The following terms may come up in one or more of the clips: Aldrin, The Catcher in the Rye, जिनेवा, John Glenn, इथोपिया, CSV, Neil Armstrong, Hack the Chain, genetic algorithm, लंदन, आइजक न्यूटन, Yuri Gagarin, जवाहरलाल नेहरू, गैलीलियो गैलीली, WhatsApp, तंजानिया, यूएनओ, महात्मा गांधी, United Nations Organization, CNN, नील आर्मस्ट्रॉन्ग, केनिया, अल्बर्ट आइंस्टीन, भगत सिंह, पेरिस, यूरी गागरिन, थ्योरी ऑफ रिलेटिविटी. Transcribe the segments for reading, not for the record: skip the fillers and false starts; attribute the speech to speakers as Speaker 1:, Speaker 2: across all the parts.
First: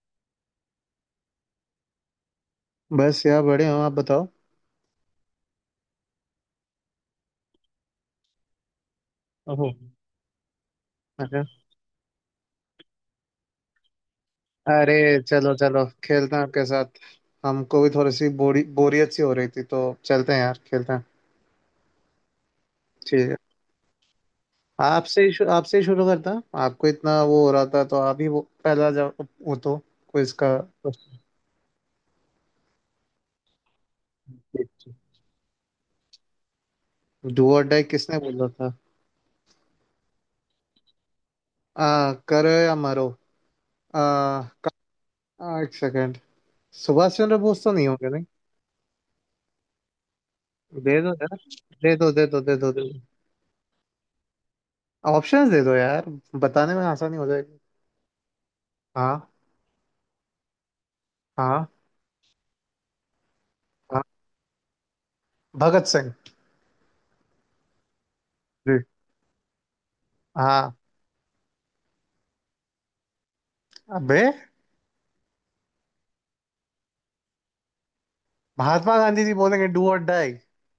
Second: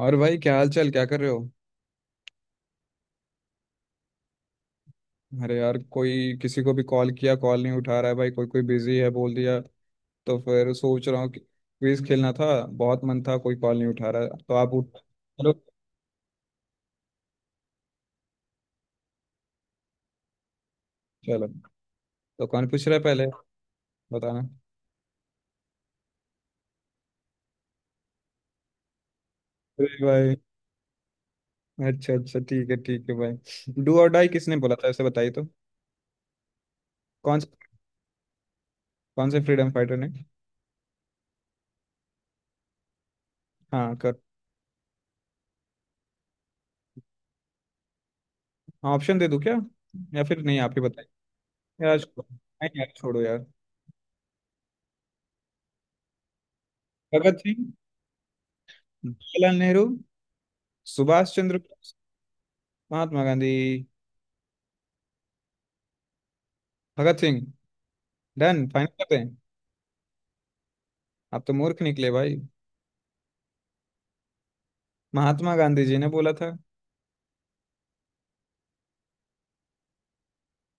Speaker 1: और भाई क्या हाल चाल क्या कर रहे हो।
Speaker 2: बस यार बड़े हो। आप बताओ।
Speaker 1: अरे यार कोई किसी को भी कॉल किया, कॉल नहीं उठा रहा है भाई, कोई कोई बिजी है बोल दिया।
Speaker 2: ओहो।
Speaker 1: तो फिर सोच रहा हूँ कि
Speaker 2: अच्छा।
Speaker 1: क्विज खेलना था, बहुत मन था, कोई कॉल नहीं उठा रहा है। तो आप
Speaker 2: अरे,
Speaker 1: उठ चलो।
Speaker 2: चलो चलो खेलते हैं आपके साथ। हमको भी थोड़ी सी बोरी बोरियत सी हो रही थी, तो चलते हैं यार, खेलते हैं।
Speaker 1: चलो, तो कौन पूछ रहा है पहले,
Speaker 2: ठीक है।
Speaker 1: बताना।
Speaker 2: आपसे ही शुरू करता हूँ। आपको इतना वो हो रहा था, तो आप ही वो पहला जवाब वो तो।
Speaker 1: अरे
Speaker 2: क्विज
Speaker 1: भाई,
Speaker 2: का।
Speaker 1: अच्छा अच्छा, ठीक है भाई, डू और डाई किसने बोला था, ऐसे बताइए तो। कौन से
Speaker 2: डू और डाई किसने बोला था।
Speaker 1: कौन से फ्रीडम फाइटर ने।
Speaker 2: करो या मरो।
Speaker 1: हाँ
Speaker 2: आ,
Speaker 1: कर
Speaker 2: क- एक सेकेंड। सुभाष चंद्र बोस तो नहीं होंगे नहीं।
Speaker 1: हाँ, ऑप्शन दे दूँ क्या? या फिर नहीं, आप ही
Speaker 2: दे दो
Speaker 1: बताइए।
Speaker 2: यार। दे
Speaker 1: यार
Speaker 2: दो,
Speaker 1: छोड़ो,
Speaker 2: दे दो, दे दो,
Speaker 1: नहीं
Speaker 2: दे
Speaker 1: यार
Speaker 2: दो।
Speaker 1: छोड़ो यार।
Speaker 2: ऑप्शंस दे दो यार, बताने में आसानी हो।
Speaker 1: भगत सिंह,
Speaker 2: हाँ।
Speaker 1: जवाहरलाल नेहरू, सुभाष चंद्र
Speaker 2: हाँ।
Speaker 1: बोस, महात्मा गांधी।
Speaker 2: हाँ, भगत सिंह।
Speaker 1: भगत सिंह? डन,
Speaker 2: जी।
Speaker 1: फाइनल करते हैं।
Speaker 2: हाँ।
Speaker 1: आप तो मूर्ख निकले भाई।
Speaker 2: अबे।
Speaker 1: महात्मा गांधी जी ने बोला था।
Speaker 2: महात्मा गांधी जी बोलेंगे डू और डाई?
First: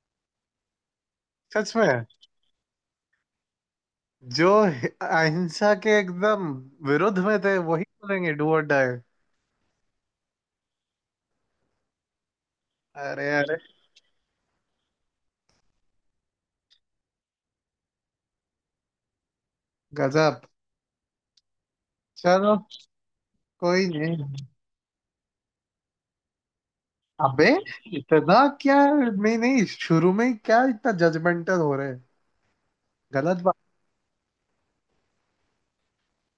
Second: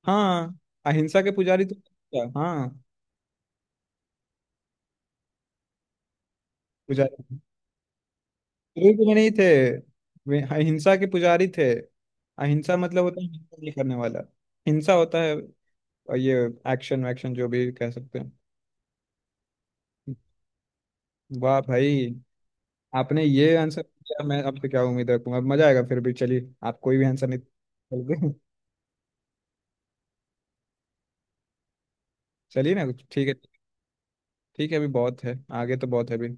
Speaker 1: हाँ, अहिंसा के पुजारी तो
Speaker 2: सच में।
Speaker 1: क्या, हाँ
Speaker 2: जो अहिंसा के एकदम विरुद्ध में
Speaker 1: पुजारी।
Speaker 2: थे, वही बोलेंगे डू और डाई।
Speaker 1: शुरू में नहीं थे, वे अहिंसा के पुजारी थे। अहिंसा मतलब होता है
Speaker 2: अरे
Speaker 1: हिंसा
Speaker 2: अरे।
Speaker 1: नहीं करने वाला। हिंसा होता है, और ये एक्शन वैक्शन जो भी कह सकते हैं।
Speaker 2: गजब।
Speaker 1: वाह भाई,
Speaker 2: चलो।
Speaker 1: आपने ये आंसर
Speaker 2: कोई नहीं।
Speaker 1: दिया, मैं आपसे क्या उम्मीद रखूंगा, अब मजा आएगा। फिर भी चलिए, आप कोई भी आंसर नहीं।
Speaker 2: अबे।
Speaker 1: चलिए,
Speaker 2: इतना। क्या नहीं नहीं, शुरू में ही क्या इतना जजमेंटल हो रहे हैं।
Speaker 1: चलिए ना कुछ ठीक है।
Speaker 2: गलत बात।
Speaker 1: ठीक है, अभी बहुत है, आगे तो बहुत है अभी।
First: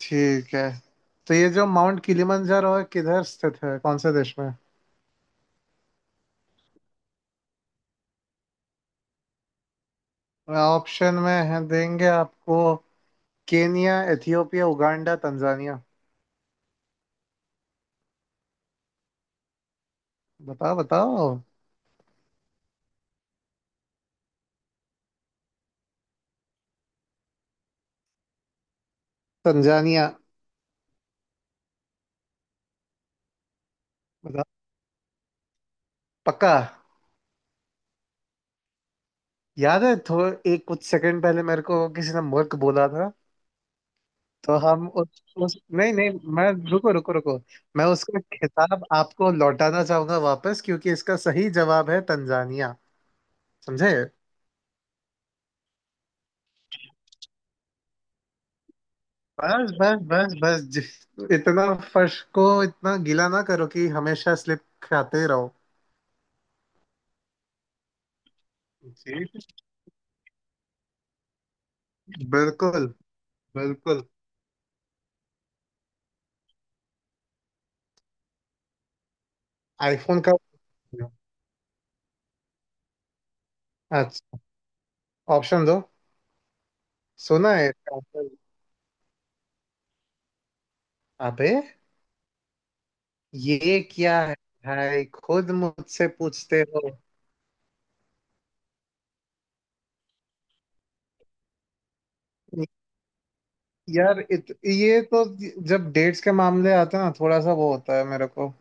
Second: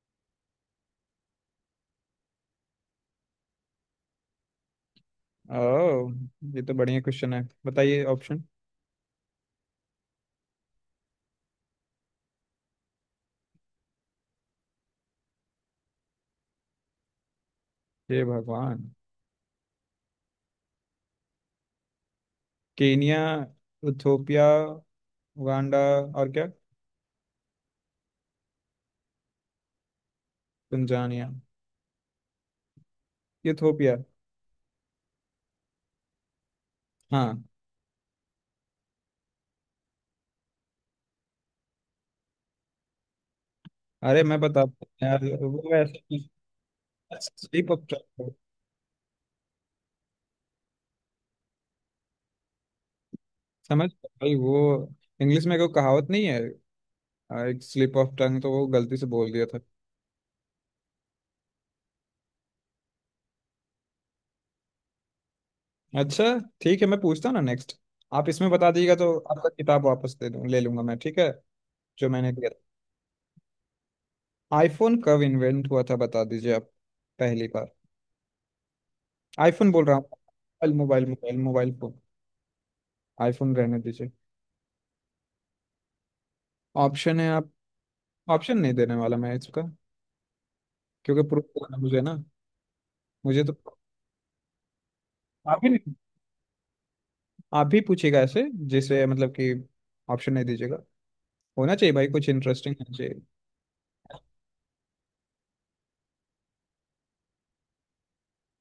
Speaker 2: ठीक है। तो ये जो माउंट किलिमंजारो है, किधर स्थित है, कौन से देश में?
Speaker 1: ओह, ये तो बढ़िया क्वेश्चन है, बताइए ऑप्शन।
Speaker 2: ऑप्शन में है, देंगे आपको। केनिया, Ethiopia, Uganda, तंजानिया।
Speaker 1: हे भगवान।
Speaker 2: बताओ बताओ।
Speaker 1: केनिया, इथोपिया, उगांडा, और क्या?
Speaker 2: तंजानिया।
Speaker 1: तंजानिया। इथोपिया।
Speaker 2: बताओ। पक्का?
Speaker 1: हाँ।
Speaker 2: याद है थोड़ा, एक कुछ सेकंड पहले मेरे को किसी ने मुल्क बोला था।
Speaker 1: अरे मैं
Speaker 2: तो
Speaker 1: बताता
Speaker 2: हम
Speaker 1: हूँ
Speaker 2: उस,
Speaker 1: यार,
Speaker 2: उस
Speaker 1: वो
Speaker 2: नहीं नहीं।
Speaker 1: ऐसे
Speaker 2: मैं। रुको रुको रुको।
Speaker 1: स्लिप
Speaker 2: मैं
Speaker 1: ऑफ
Speaker 2: उसका
Speaker 1: टंग।
Speaker 2: खिताब आपको लौटाना चाहूंगा वापस, क्योंकि इसका सही जवाब है तंजानिया।
Speaker 1: समझ
Speaker 2: समझे।
Speaker 1: भाई, वो इंग्लिश में कोई कहावत नहीं है, एक स्लिप ऑफ टंग, तो वो गलती से बोल दिया था।
Speaker 2: बस बस बस बस इतना। फर्श को इतना गीला ना करो कि हमेशा स्लिप खाते रहो।
Speaker 1: अच्छा ठीक है, मैं पूछता हूँ ना नेक्स्ट। आप इसमें बता दीजिएगा तो
Speaker 2: जी।
Speaker 1: आपका किताब वापस दे दूँ, ले लूंगा मैं ठीक है, जो मैंने दिया।
Speaker 2: बिल्कुल बिल्कुल।
Speaker 1: आईफोन कब इन्वेंट हुआ था, बता दीजिए आप, पहली बार। आईफोन बोल रहा हूँ,
Speaker 2: आईफोन का।
Speaker 1: Mobile mobile mobile mobile phone. IPhone रहने दीजिए।
Speaker 2: अच्छा। ऑप्शन दो।
Speaker 1: ऑप्शन है आप?
Speaker 2: सुना है इसका आंसर?
Speaker 1: ऑप्शन नहीं देने वाला मैं इसका, क्योंकि प्रूफ
Speaker 2: अबे।
Speaker 1: करना मुझे ना, मुझे तो।
Speaker 2: ये क्या है। भाई खुद
Speaker 1: आप ही नहीं
Speaker 2: मुझसे पूछते हो।
Speaker 1: आप ही पूछिएगा ऐसे, जैसे मतलब कि ऑप्शन नहीं दीजिएगा। होना चाहिए भाई, कुछ इंटरेस्टिंग होना चाहिए।
Speaker 2: यार ये तो, जब डेट्स के मामले आते हैं ना, थोड़ा सा वो होता है मेरे को।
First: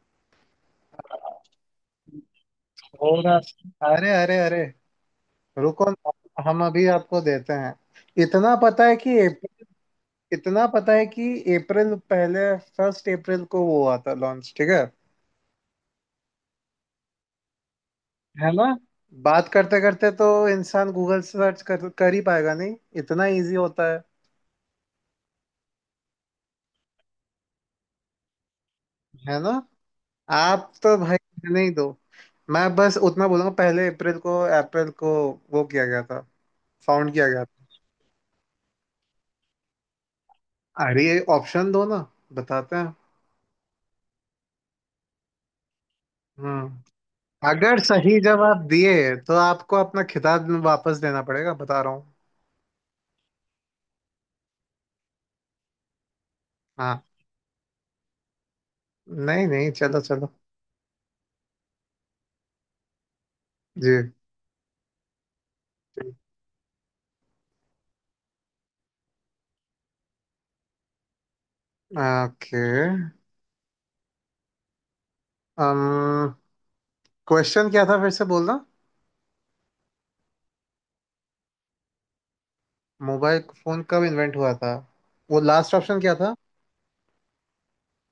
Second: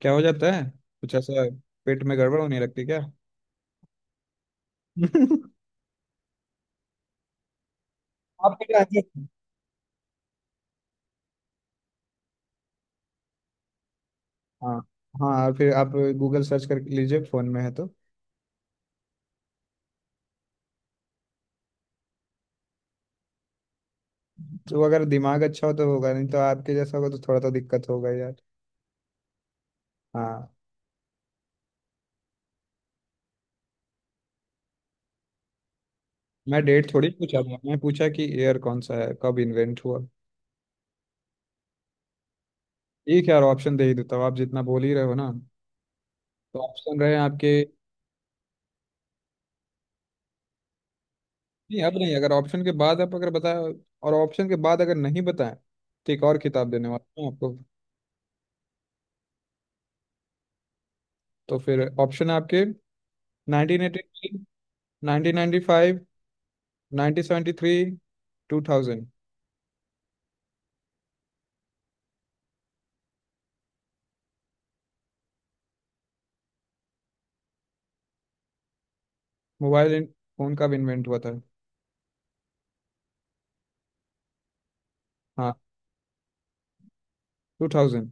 Speaker 1: क्या हो जाता है कुछ ऐसा, पेट में गड़बड़ होने लगती क्या?
Speaker 2: थोड़ा। अरे अरे अरे। रुको ना, हम अभी आपको देते हैं। इतना
Speaker 1: आप क्या
Speaker 2: पता है
Speaker 1: आंसर?
Speaker 2: कि एप- इतना पता है कि अप्रैल पहले, फर्स्ट अप्रैल को वो हुआ था लॉन्च। ठीक
Speaker 1: हाँ।
Speaker 2: है।
Speaker 1: हाँ, और फिर आप गूगल सर्च कर लीजिए, फोन में है तो।
Speaker 2: है ना। बात करते करते तो इंसान गूगल सर्च कर ही पाएगा नहीं। इतना इजी होता है।
Speaker 1: तो अगर दिमाग अच्छा हो तो होगा, नहीं तो आपके जैसा होगा तो थोड़ा तो दिक्कत होगा यार।
Speaker 2: है ना।
Speaker 1: हाँ,
Speaker 2: आप तो भाई रहने ही दो। मैं बस उतना बोलूंगा, पहले अप्रैल को, अप्रैल को वो किया गया था।
Speaker 1: मैं डेट थोड़ी
Speaker 2: फाउंड किया
Speaker 1: पूछा
Speaker 2: गया
Speaker 1: था, मैं
Speaker 2: था।
Speaker 1: पूछा कि ईयर कौन सा है, कब इन्वेंट हुआ।
Speaker 2: अरे ये ऑप्शन दो ना। बताते हैं।
Speaker 1: ठीक है यार, ऑप्शन दे ही देता हूँ, आप जितना बोल ही रहे हो ना। तो ऑप्शन
Speaker 2: हम्म।
Speaker 1: रहे आपके।
Speaker 2: अगर सही जवाब दिए तो आपको अपना खिताब वापस देना पड़ेगा, बता
Speaker 1: नहीं,
Speaker 2: रहा
Speaker 1: अब
Speaker 2: हूँ।
Speaker 1: नहीं, अगर ऑप्शन के बाद आप अगर बताए, और ऑप्शन के बाद अगर नहीं बताएं तो एक और किताब देने
Speaker 2: हाँ।
Speaker 1: वाला हूँ आपको।
Speaker 2: नहीं नहीं, चलो चलो।
Speaker 1: तो फिर ऑप्शन है आपके, नाइनटीन
Speaker 2: जी।
Speaker 1: Eighty three, nineteen ninety five, nineteen seventy three, two thousand.
Speaker 2: Okay. Um question क्या था, फिर से बोलना।
Speaker 1: मोबाइल इन- फोन कब इन्वेंट हुआ था।
Speaker 2: मोबाइल फोन कब इन्वेंट हुआ था? वो
Speaker 1: हाँ,
Speaker 2: लास्ट ऑप्शन क्या था?
Speaker 1: Two thousand.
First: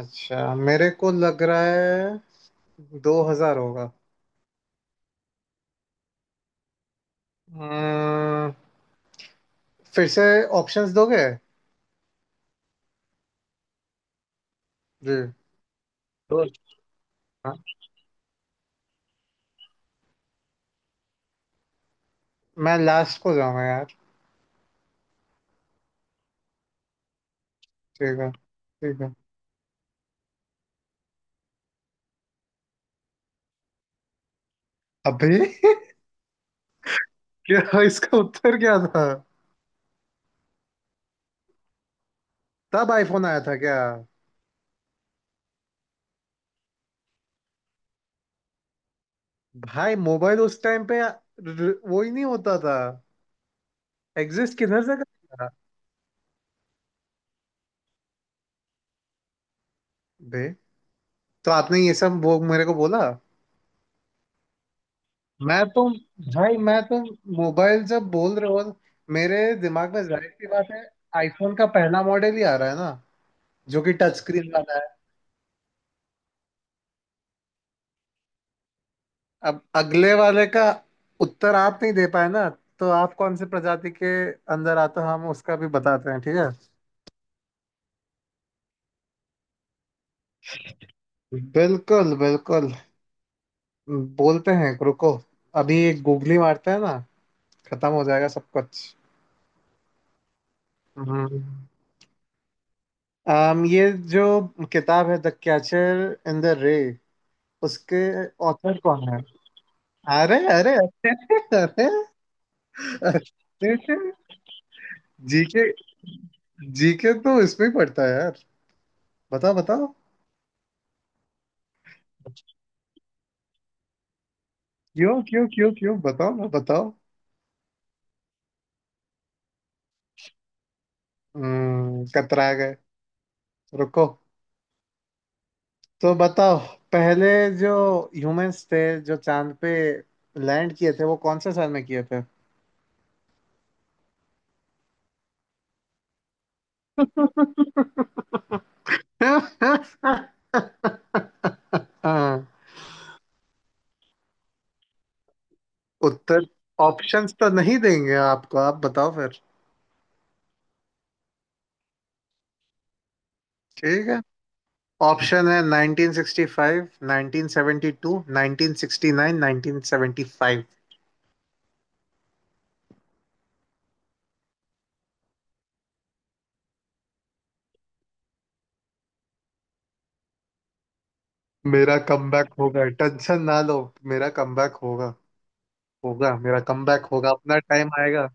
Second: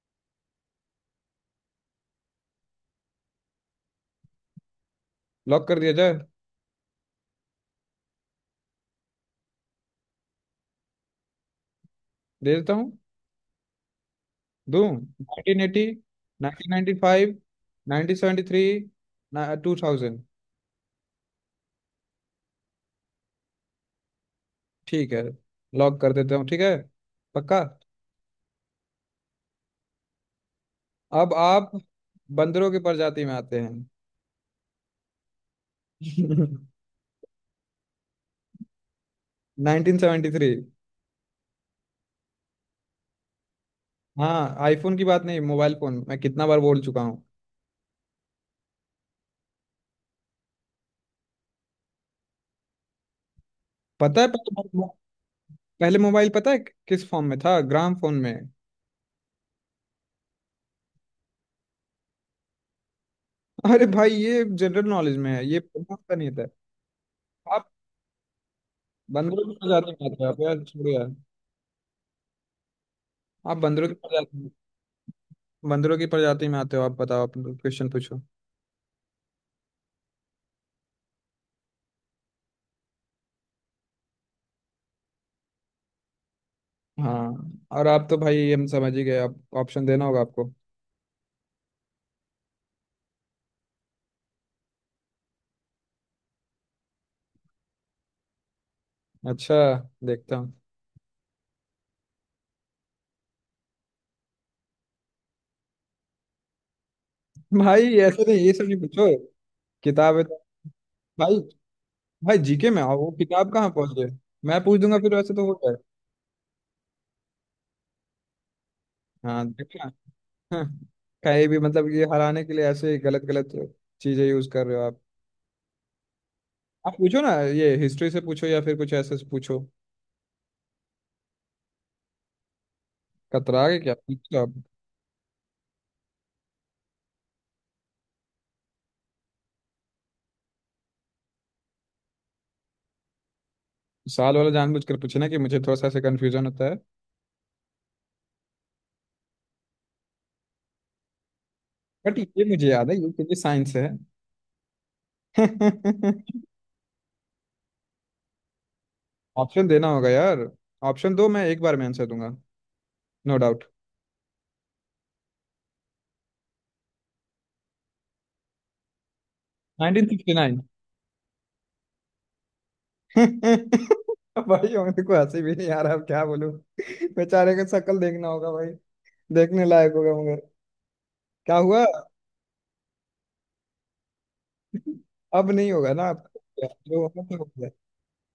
Speaker 2: अच्छा, मेरे को लग रहा है 2000 होगा।
Speaker 1: लॉक कर दिया जाए?
Speaker 2: अम्म, फिर से ऑप्शंस दोगे।
Speaker 1: दे देता हूँ, दूं।
Speaker 2: जी।
Speaker 1: 1980,
Speaker 2: तो।
Speaker 1: 1995,
Speaker 2: हाँ।
Speaker 1: 1973, 2000।
Speaker 2: मैं लास्ट को जाऊंगा यार।
Speaker 1: ठीक है, लॉक कर देता हूँ ठीक है, पक्का।
Speaker 2: ठीक है ठीक है।
Speaker 1: अब आप बंदरों की प्रजाति में आते हैं।
Speaker 2: अभी। क्या, इसका उत्तर क्या था?
Speaker 1: 1973।
Speaker 2: तब आईफोन आया था क्या?
Speaker 1: हाँ, आईफोन की बात नहीं, मोबाइल फोन मैं कितना बार बोल चुका हूँ।
Speaker 2: भाई मोबाइल उस टाइम पे वो ही नहीं होता था।
Speaker 1: पता है
Speaker 2: एग्जिस्ट किधर
Speaker 1: पहले,
Speaker 2: से करता था।
Speaker 1: पहले मोबाइल पता है किस फॉर्म में था? ग्राम फोन में।
Speaker 2: बे। तो आपने ये सब वो मेरे को बोला।
Speaker 1: अरे भाई, ये जनरल नॉलेज में है, ये
Speaker 2: मैं तो।
Speaker 1: पता नहीं था।
Speaker 2: भाई मैं तो।
Speaker 1: आप
Speaker 2: मोबाइल जब बोल रहे हो, मेरे
Speaker 1: बंदरों की प्रजाति
Speaker 2: दिमाग में
Speaker 1: में आते हो
Speaker 2: जाहिर
Speaker 1: आप,
Speaker 2: सी
Speaker 1: यार
Speaker 2: बात है
Speaker 1: छोड़ो यार।
Speaker 2: आईफोन का पहला मॉडल ही आ रहा है ना,
Speaker 1: आप
Speaker 2: जो
Speaker 1: बंदरों
Speaker 2: कि
Speaker 1: की
Speaker 2: टच
Speaker 1: प्रजाति,
Speaker 2: स्क्रीन वाला है।
Speaker 1: बंदरों की प्रजाति में आते हो आप। बताओ, आप क्वेश्चन पूछो।
Speaker 2: अब अगले वाले का उत्तर आप नहीं दे पाए ना, तो आप कौन से प्रजाति के अंदर आते हो हम उसका भी बताते हैं, ठीक है।
Speaker 1: हाँ, और आप तो भाई हम समझ ही गए, आप ऑप्शन देना होगा आपको।
Speaker 2: बिल्कुल बिल्कुल। बोलते हैं, रुको। अभी एक गूगली मारते हैं ना, खत्म हो जाएगा सब कुछ।
Speaker 1: अच्छा, देखता हूँ।
Speaker 2: हम्म। ये जो किताब है, द कैचर इन द रे,
Speaker 1: भाई
Speaker 2: उसके
Speaker 1: ऐसे नहीं, ये सब
Speaker 2: ऑथर
Speaker 1: नहीं पूछो।
Speaker 2: कौन है?
Speaker 1: किताब है
Speaker 2: अरे
Speaker 1: तो-
Speaker 2: अरे अरे।
Speaker 1: भाई।
Speaker 2: अरे।
Speaker 1: भाई जीके में आओ, वो
Speaker 2: अरे।
Speaker 1: किताब कहाँ पहुंच गए। मैं पूछ दूंगा फिर, वैसे तो हो
Speaker 2: जीके।
Speaker 1: जाए।
Speaker 2: जीके तो इसमें ही पड़ता है यार।
Speaker 1: हाँ
Speaker 2: बताओ
Speaker 1: देखा।
Speaker 2: बताओ।
Speaker 1: हाँ, कहीं भी, मतलब ये हराने के लिए ऐसे ही गलत गलत चीजें यूज कर रहे हो आप।
Speaker 2: क्यों क्यों क्यों क्यों, बताओ ना बताओ।
Speaker 1: आप पूछो ना, ये हिस्ट्री से पूछो, या फिर कुछ ऐसे से पूछो।
Speaker 2: हम्म, कतरा गए।
Speaker 1: कतरा के क्या
Speaker 2: रुको।
Speaker 1: पूछो आप।
Speaker 2: तो बताओ, पहले जो ह्यूमंस थे जो चांद पे लैंड किए थे, वो कौन से साल में किए थे।
Speaker 1: साल वाला जानबूझकर पूछना कि मुझे थोड़ा सा ऐसे कंफ्यूजन होता है, बट ये
Speaker 2: हाँ।
Speaker 1: मुझे याद है, यूकेजी साइंस है।
Speaker 2: उत्तर। ऑप्शंस तो नहीं देंगे आपको, आप बताओ फिर।
Speaker 1: ऑप्शन देना होगा यार। ऑप्शन दो, मैं एक बार में आंसर दूंगा, नो डाउट।
Speaker 2: ठीक है। ऑप्शन है 1965, 1972, 1969,
Speaker 1: 1969।
Speaker 2: 1975।
Speaker 1: भाई मेरे को हंसी भी नहीं आ रहा, अब क्या बोलूं। बेचारे का शक्ल देखना होगा भाई, देखने लायक होगा मगर। क्या हुआ?
Speaker 2: मेरा कमबैक होगा, टेंशन ना लो। मेरा कमबैक होगा।
Speaker 1: अब नहीं होगा ना अब।
Speaker 2: होगा, मेरा
Speaker 1: जो
Speaker 2: कमबैक
Speaker 1: होना
Speaker 2: होगा,
Speaker 1: था हो
Speaker 2: अपना
Speaker 1: गया।
Speaker 2: टाइम आएगा।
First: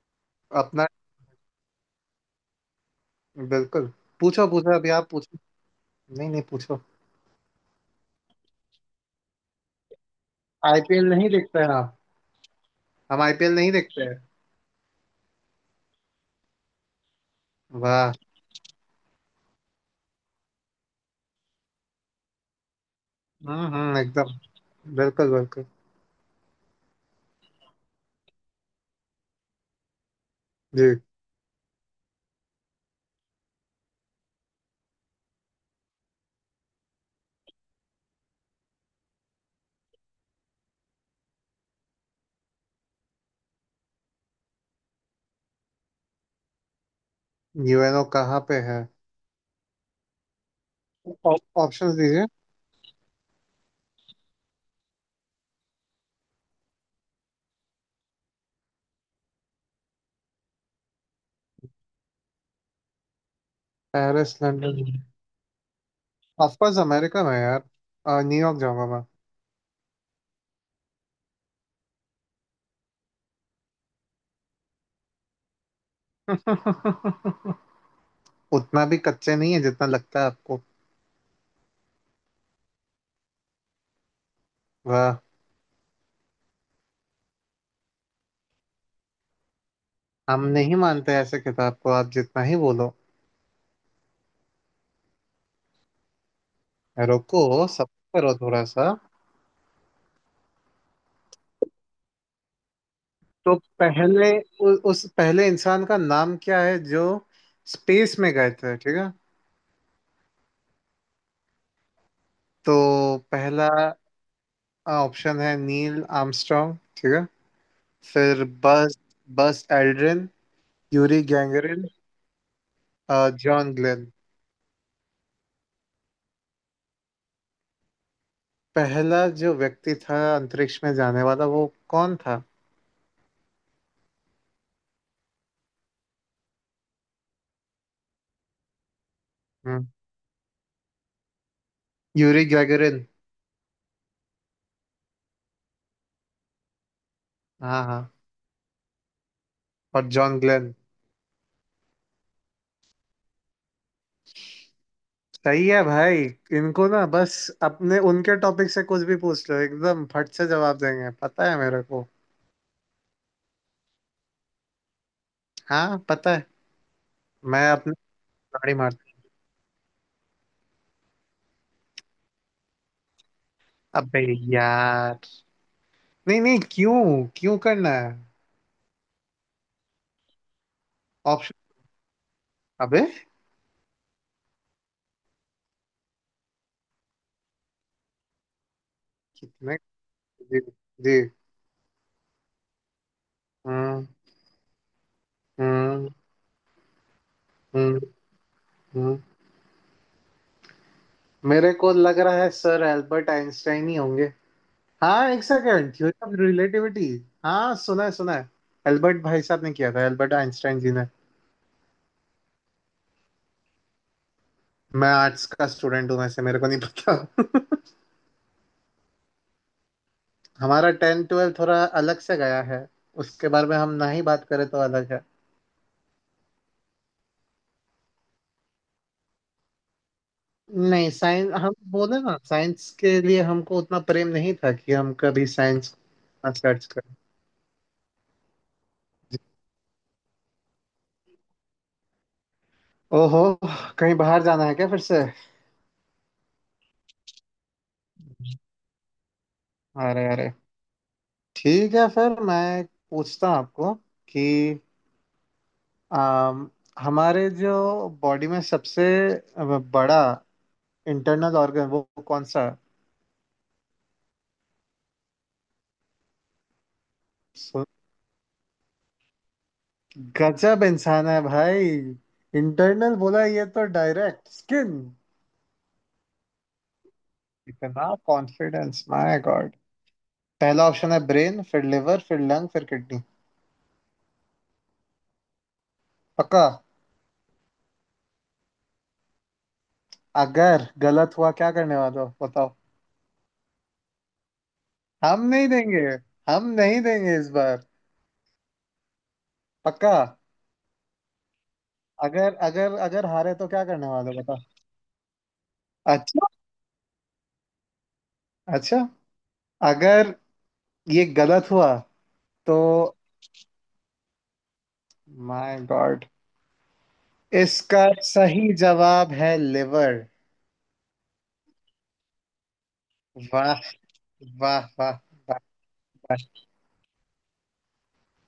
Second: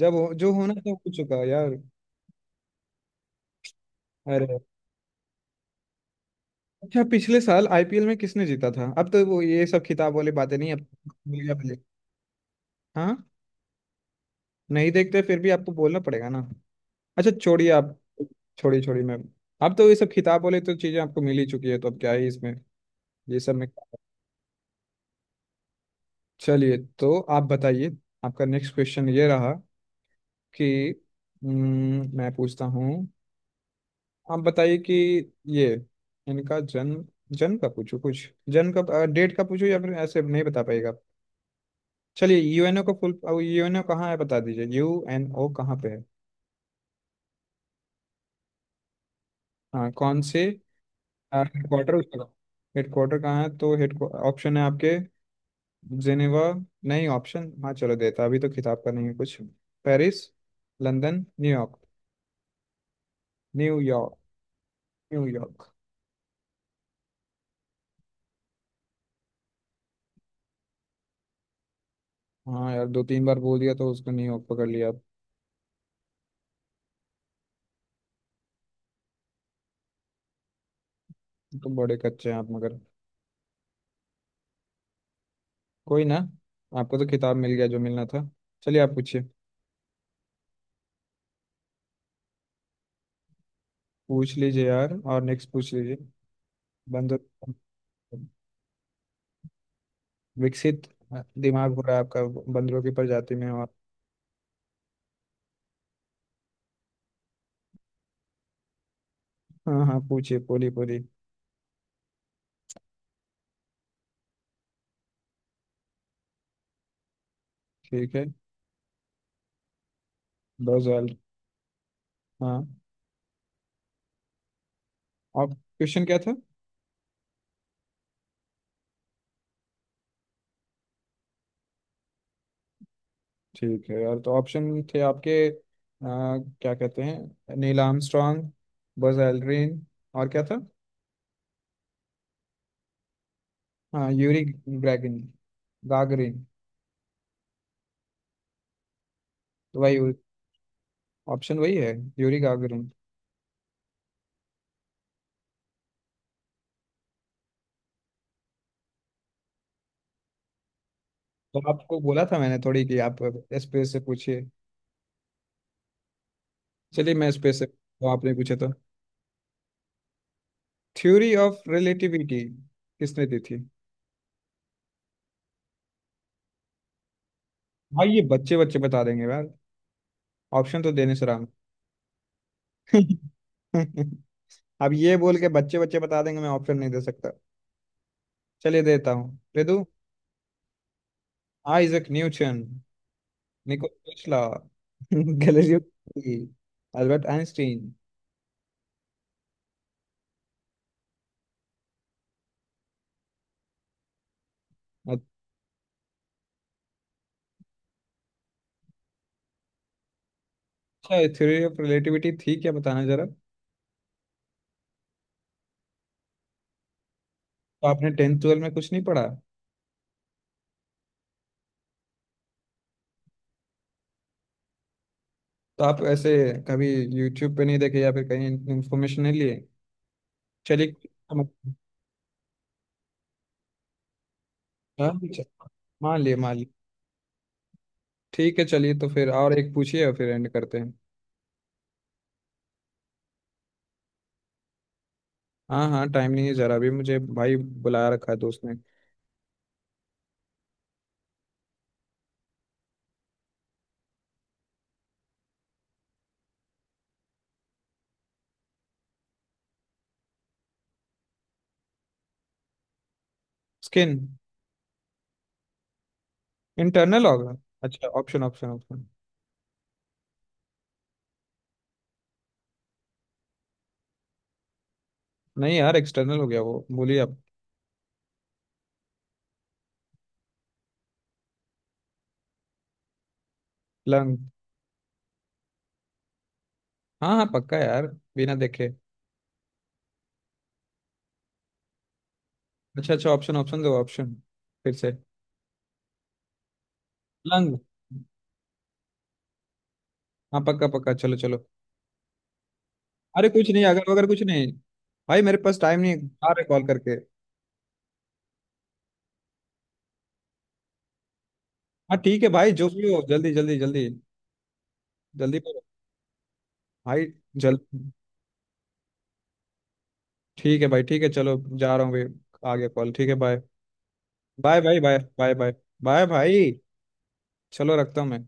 Speaker 1: जो होना
Speaker 2: अपना।
Speaker 1: था हो चुका यार।
Speaker 2: बिल्कुल। पूछो
Speaker 1: अरे।
Speaker 2: पूछो, अभी आप पूछो। नहीं नहीं, पूछो।
Speaker 1: अच्छा, पिछले साल आईपीएल में किसने जीता था? अब तो वो ये सब खिताब वाली बातें नहीं अब।
Speaker 2: आईपीएल नहीं
Speaker 1: मीडिया
Speaker 2: देखते हैं
Speaker 1: वाले।
Speaker 2: आप।
Speaker 1: हाँ,
Speaker 2: हम आईपीएल नहीं देखते हैं।
Speaker 1: नहीं देखते फिर भी आपको बोलना पड़ेगा ना। अच्छा छोड़िए आप,
Speaker 2: वाह।
Speaker 1: छोड़िए छोड़िए मैम। अब तो ये सब खिताब वाले तो चीज़ें आपको मिल ही चुकी है, तो अब क्या ही इसमें, ये सब में।
Speaker 2: हम्म, एकदम बिल्कुल बिल्कुल।
Speaker 1: चलिए तो आप बताइए। आपका नेक्स्ट क्वेश्चन ये रहा कि,
Speaker 2: जी।
Speaker 1: मैं पूछता हूँ, आप बताइए कि ये इनका जन्म, जन्म का पूछूं, कुछ जन्म का डेट का पूछूं, या फिर ऐसे नहीं बता पाएगा आप? चलिए, यूएनओ का फुल, यूएनओ कहाँ है बता दीजिए, यूएनओ कहाँ पे है।
Speaker 2: यूएनओ कहाँ पे है?
Speaker 1: हाँ, कौन से हेडक्वार्टर
Speaker 2: ऑप्शंस
Speaker 1: उसका,
Speaker 2: दीजिए।
Speaker 1: हेडक्वार्टर कहाँ है? तो हेड ऑप्शन है आपके, जिनेवा, नहीं ऑप्शन, हाँ चलो देता, अभी तो किताब का नहीं है कुछ। पेरिस, लंदन, New York. New York.
Speaker 2: पेरिस, लंदन।
Speaker 1: New York.
Speaker 2: Of course America में है यार। न्यूयॉर्क जाऊंगा मैं।
Speaker 1: हाँ यार, दो तीन बार बोल दिया तो उसको न्यूयॉर्क पकड़ लिया आप।
Speaker 2: उतना भी कच्चे नहीं है जितना लगता है आपको।
Speaker 1: तो बड़े कच्चे हैं आप मगर,
Speaker 2: वाह।
Speaker 1: कोई ना। आपको तो किताब मिल गया, जो मिलना था। चलिए आप पूछिए।
Speaker 2: हम नहीं मानते ऐसे किताब को, आप जितना ही बोलो।
Speaker 1: पूछ लीजिए यार, और नेक्स्ट पूछ लीजिए। बंदर।
Speaker 2: रुको सब, करो थोड़ा सा।
Speaker 1: विकसित दिमाग हो रहा है आपका, बंदरों की प्रजाति में।
Speaker 2: तो
Speaker 1: और
Speaker 2: पहले उस पहले इंसान का नाम क्या है जो स्पेस में गए थे, ठीक है।
Speaker 1: हाँ हाँ, पूछिए पूरी पूरी।
Speaker 2: तो पहला ऑप्शन है नील आर्मस्ट्रांग, ठीक है।
Speaker 1: ठीक है,
Speaker 2: फिर बस, बस एल्ड्रिन,
Speaker 1: दो सवाल।
Speaker 2: यूरी गैंगरिन,
Speaker 1: हाँ,
Speaker 2: जॉन ग्लेन।
Speaker 1: और क्वेश्चन क्या था?
Speaker 2: पहला जो व्यक्ति था अंतरिक्ष में जाने वाला वो कौन था।
Speaker 1: ठीक है यार, तो ऑप्शन थे आपके, क्या कहते हैं, नील आर्मस्ट्रॉन्ग, बज एल्ड्रिन,
Speaker 2: हम्म।
Speaker 1: और क्या था?
Speaker 2: Yuri Gagarin.
Speaker 1: हाँ, यूरी ग्रैगिन, गागरिन,
Speaker 2: हाँ हाँ।
Speaker 1: तो वही
Speaker 2: और जॉन ग्लेन।
Speaker 1: ऑप्शन वही है, यूरी गागरिन।
Speaker 2: सही है भाई। इनको ना बस अपने उनके टॉपिक से कुछ भी पूछ लो, एकदम फट से जवाब देंगे, पता है
Speaker 1: तो
Speaker 2: मेरे
Speaker 1: आपको
Speaker 2: को।
Speaker 1: बोला था मैंने थोड़ी कि आप स्पेस से पूछिए।
Speaker 2: हाँ पता है।
Speaker 1: चलिए, मैं स्पेस से
Speaker 2: मैं अपने
Speaker 1: तो आपने पूछा था।
Speaker 2: गाड़ी मारता।
Speaker 1: थ्योरी ऑफ रिलेटिविटी किसने दी थी?
Speaker 2: अबे यार, नहीं नहीं, क्यों, क्यों करना
Speaker 1: भाई
Speaker 2: है।
Speaker 1: ये बच्चे बच्चे बता देंगे यार, ऑप्शन तो देने से राम।
Speaker 2: ऑप्शन। अबे।
Speaker 1: अब ये बोल के बच्चे बच्चे बता देंगे, मैं ऑप्शन नहीं दे सकता। चलिए देता हूँ, दे
Speaker 2: कितने।
Speaker 1: दूँ।
Speaker 2: जी। जी।
Speaker 1: आइजक न्यूटन, निकोला
Speaker 2: हम्म।
Speaker 1: टेस्ला, गैलीलियो
Speaker 2: हम्म।
Speaker 1: Galilei, अल्बर्ट आइंस्टीन।
Speaker 2: हम्म। हम्म। मेरे को लग रहा है सर एल्बर्ट आइंस्टाइन ही होंगे। हाँ एक सेकेंड, थ्योरी ऑफ रिलेटिविटी। हाँ सुना है सुना है। एल्बर्ट भाई साहब ने किया था, एल्बर्ट आइंस्टाइन जी ने।
Speaker 1: अच्छा, थ्योरी ऑफ रिलेटिविटी थी क्या, बताना जरा तो।
Speaker 2: मैं आर्ट्स का स्टूडेंट हूँ वैसे, मेरे को नहीं पता।
Speaker 1: आपने टेंथ ट्वेल्व में कुछ नहीं पढ़ा?
Speaker 2: हमारा टेन ट्वेल्व थोड़ा अलग से गया है, उसके बारे में हम ना ही बात करें तो अलग है।
Speaker 1: तो आप ऐसे कभी यूट्यूब पे नहीं देखे, या फिर कहीं इन्फॉर्मेशन नहीं लिए? चलिए।
Speaker 2: नहीं साइंस, हम बोले ना साइंस के लिए हमको उतना प्रेम नहीं था कि
Speaker 1: हाँ,
Speaker 2: हम कभी
Speaker 1: चल-
Speaker 2: साइंस
Speaker 1: मान लिए, मान लिए।
Speaker 2: सर्च करें।
Speaker 1: ठीक है चलिए, तो फिर और एक पूछिए, और फिर एंड करते हैं।
Speaker 2: ओहो, कहीं बाहर जाना है क्या फिर से?
Speaker 1: हाँ हाँ, टाइम नहीं है जरा भी मुझे भाई, बुलाया रखा है दोस्त ने।
Speaker 2: अरे अरे। ठीक है, फिर मैं पूछता हूँ आपको कि आम, हमारे जो बॉडी में सबसे बड़ा इंटरनल ऑर्गन वो कौन सा
Speaker 1: स्किन। इंटरनल होगा?
Speaker 2: है?
Speaker 1: अच्छा, ऑप्शन ऑप्शन ऑप्शन।
Speaker 2: गजब इंसान है भाई। इंटरनल बोला, ये तो डायरेक्ट स्किन।
Speaker 1: नहीं यार, एक्सटर्नल हो गया वो, बोलिए आप।
Speaker 2: इतना कॉन्फिडेंस, माय गॉड। पहला ऑप्शन है ब्रेन, फिर लिवर, फिर लंग, फिर किडनी।
Speaker 1: लंग।
Speaker 2: पक्का?
Speaker 1: हाँ हाँ, पक्का यार, बिना देखे।
Speaker 2: अगर गलत हुआ क्या करने वाले हो बताओ।
Speaker 1: अच्छा अच्छा, ऑप्शन ऑप्शन दो ऑप्शन, फिर से।
Speaker 2: हम नहीं देंगे। हम नहीं देंगे इस
Speaker 1: लंग।
Speaker 2: बार। पक्का?
Speaker 1: हाँ पक्का पक्का, चलो चलो।
Speaker 2: अगर अगर अगर
Speaker 1: अरे
Speaker 2: हारे तो
Speaker 1: कुछ नहीं,
Speaker 2: क्या करने
Speaker 1: अगर अगर
Speaker 2: वाले हो
Speaker 1: कुछ
Speaker 2: बताओ।
Speaker 1: नहीं, भाई मेरे पास टाइम नहीं है,
Speaker 2: अच्छा।
Speaker 1: आ रहा कॉल करके।
Speaker 2: अच्छा। अगर ये गलत हुआ
Speaker 1: हाँ ठीक है भाई,
Speaker 2: तो।
Speaker 1: जो भी हो, जल्दी जल्दी जल्दी, जल्दी
Speaker 2: माय
Speaker 1: करो
Speaker 2: गॉड।
Speaker 1: भाई। जल
Speaker 2: इसका सही जवाब है लिवर।
Speaker 1: ठीक है भाई, ठीक है, चलो जा रहा हूँ भाई, आगे कॉल, ठीक है बाय।
Speaker 2: वाह।
Speaker 1: बाय
Speaker 2: वाह
Speaker 1: भाई, बाय
Speaker 2: वाह
Speaker 1: बाय
Speaker 2: वाह।
Speaker 1: बाय। बाय भाई, चलो रखता हूँ मैं।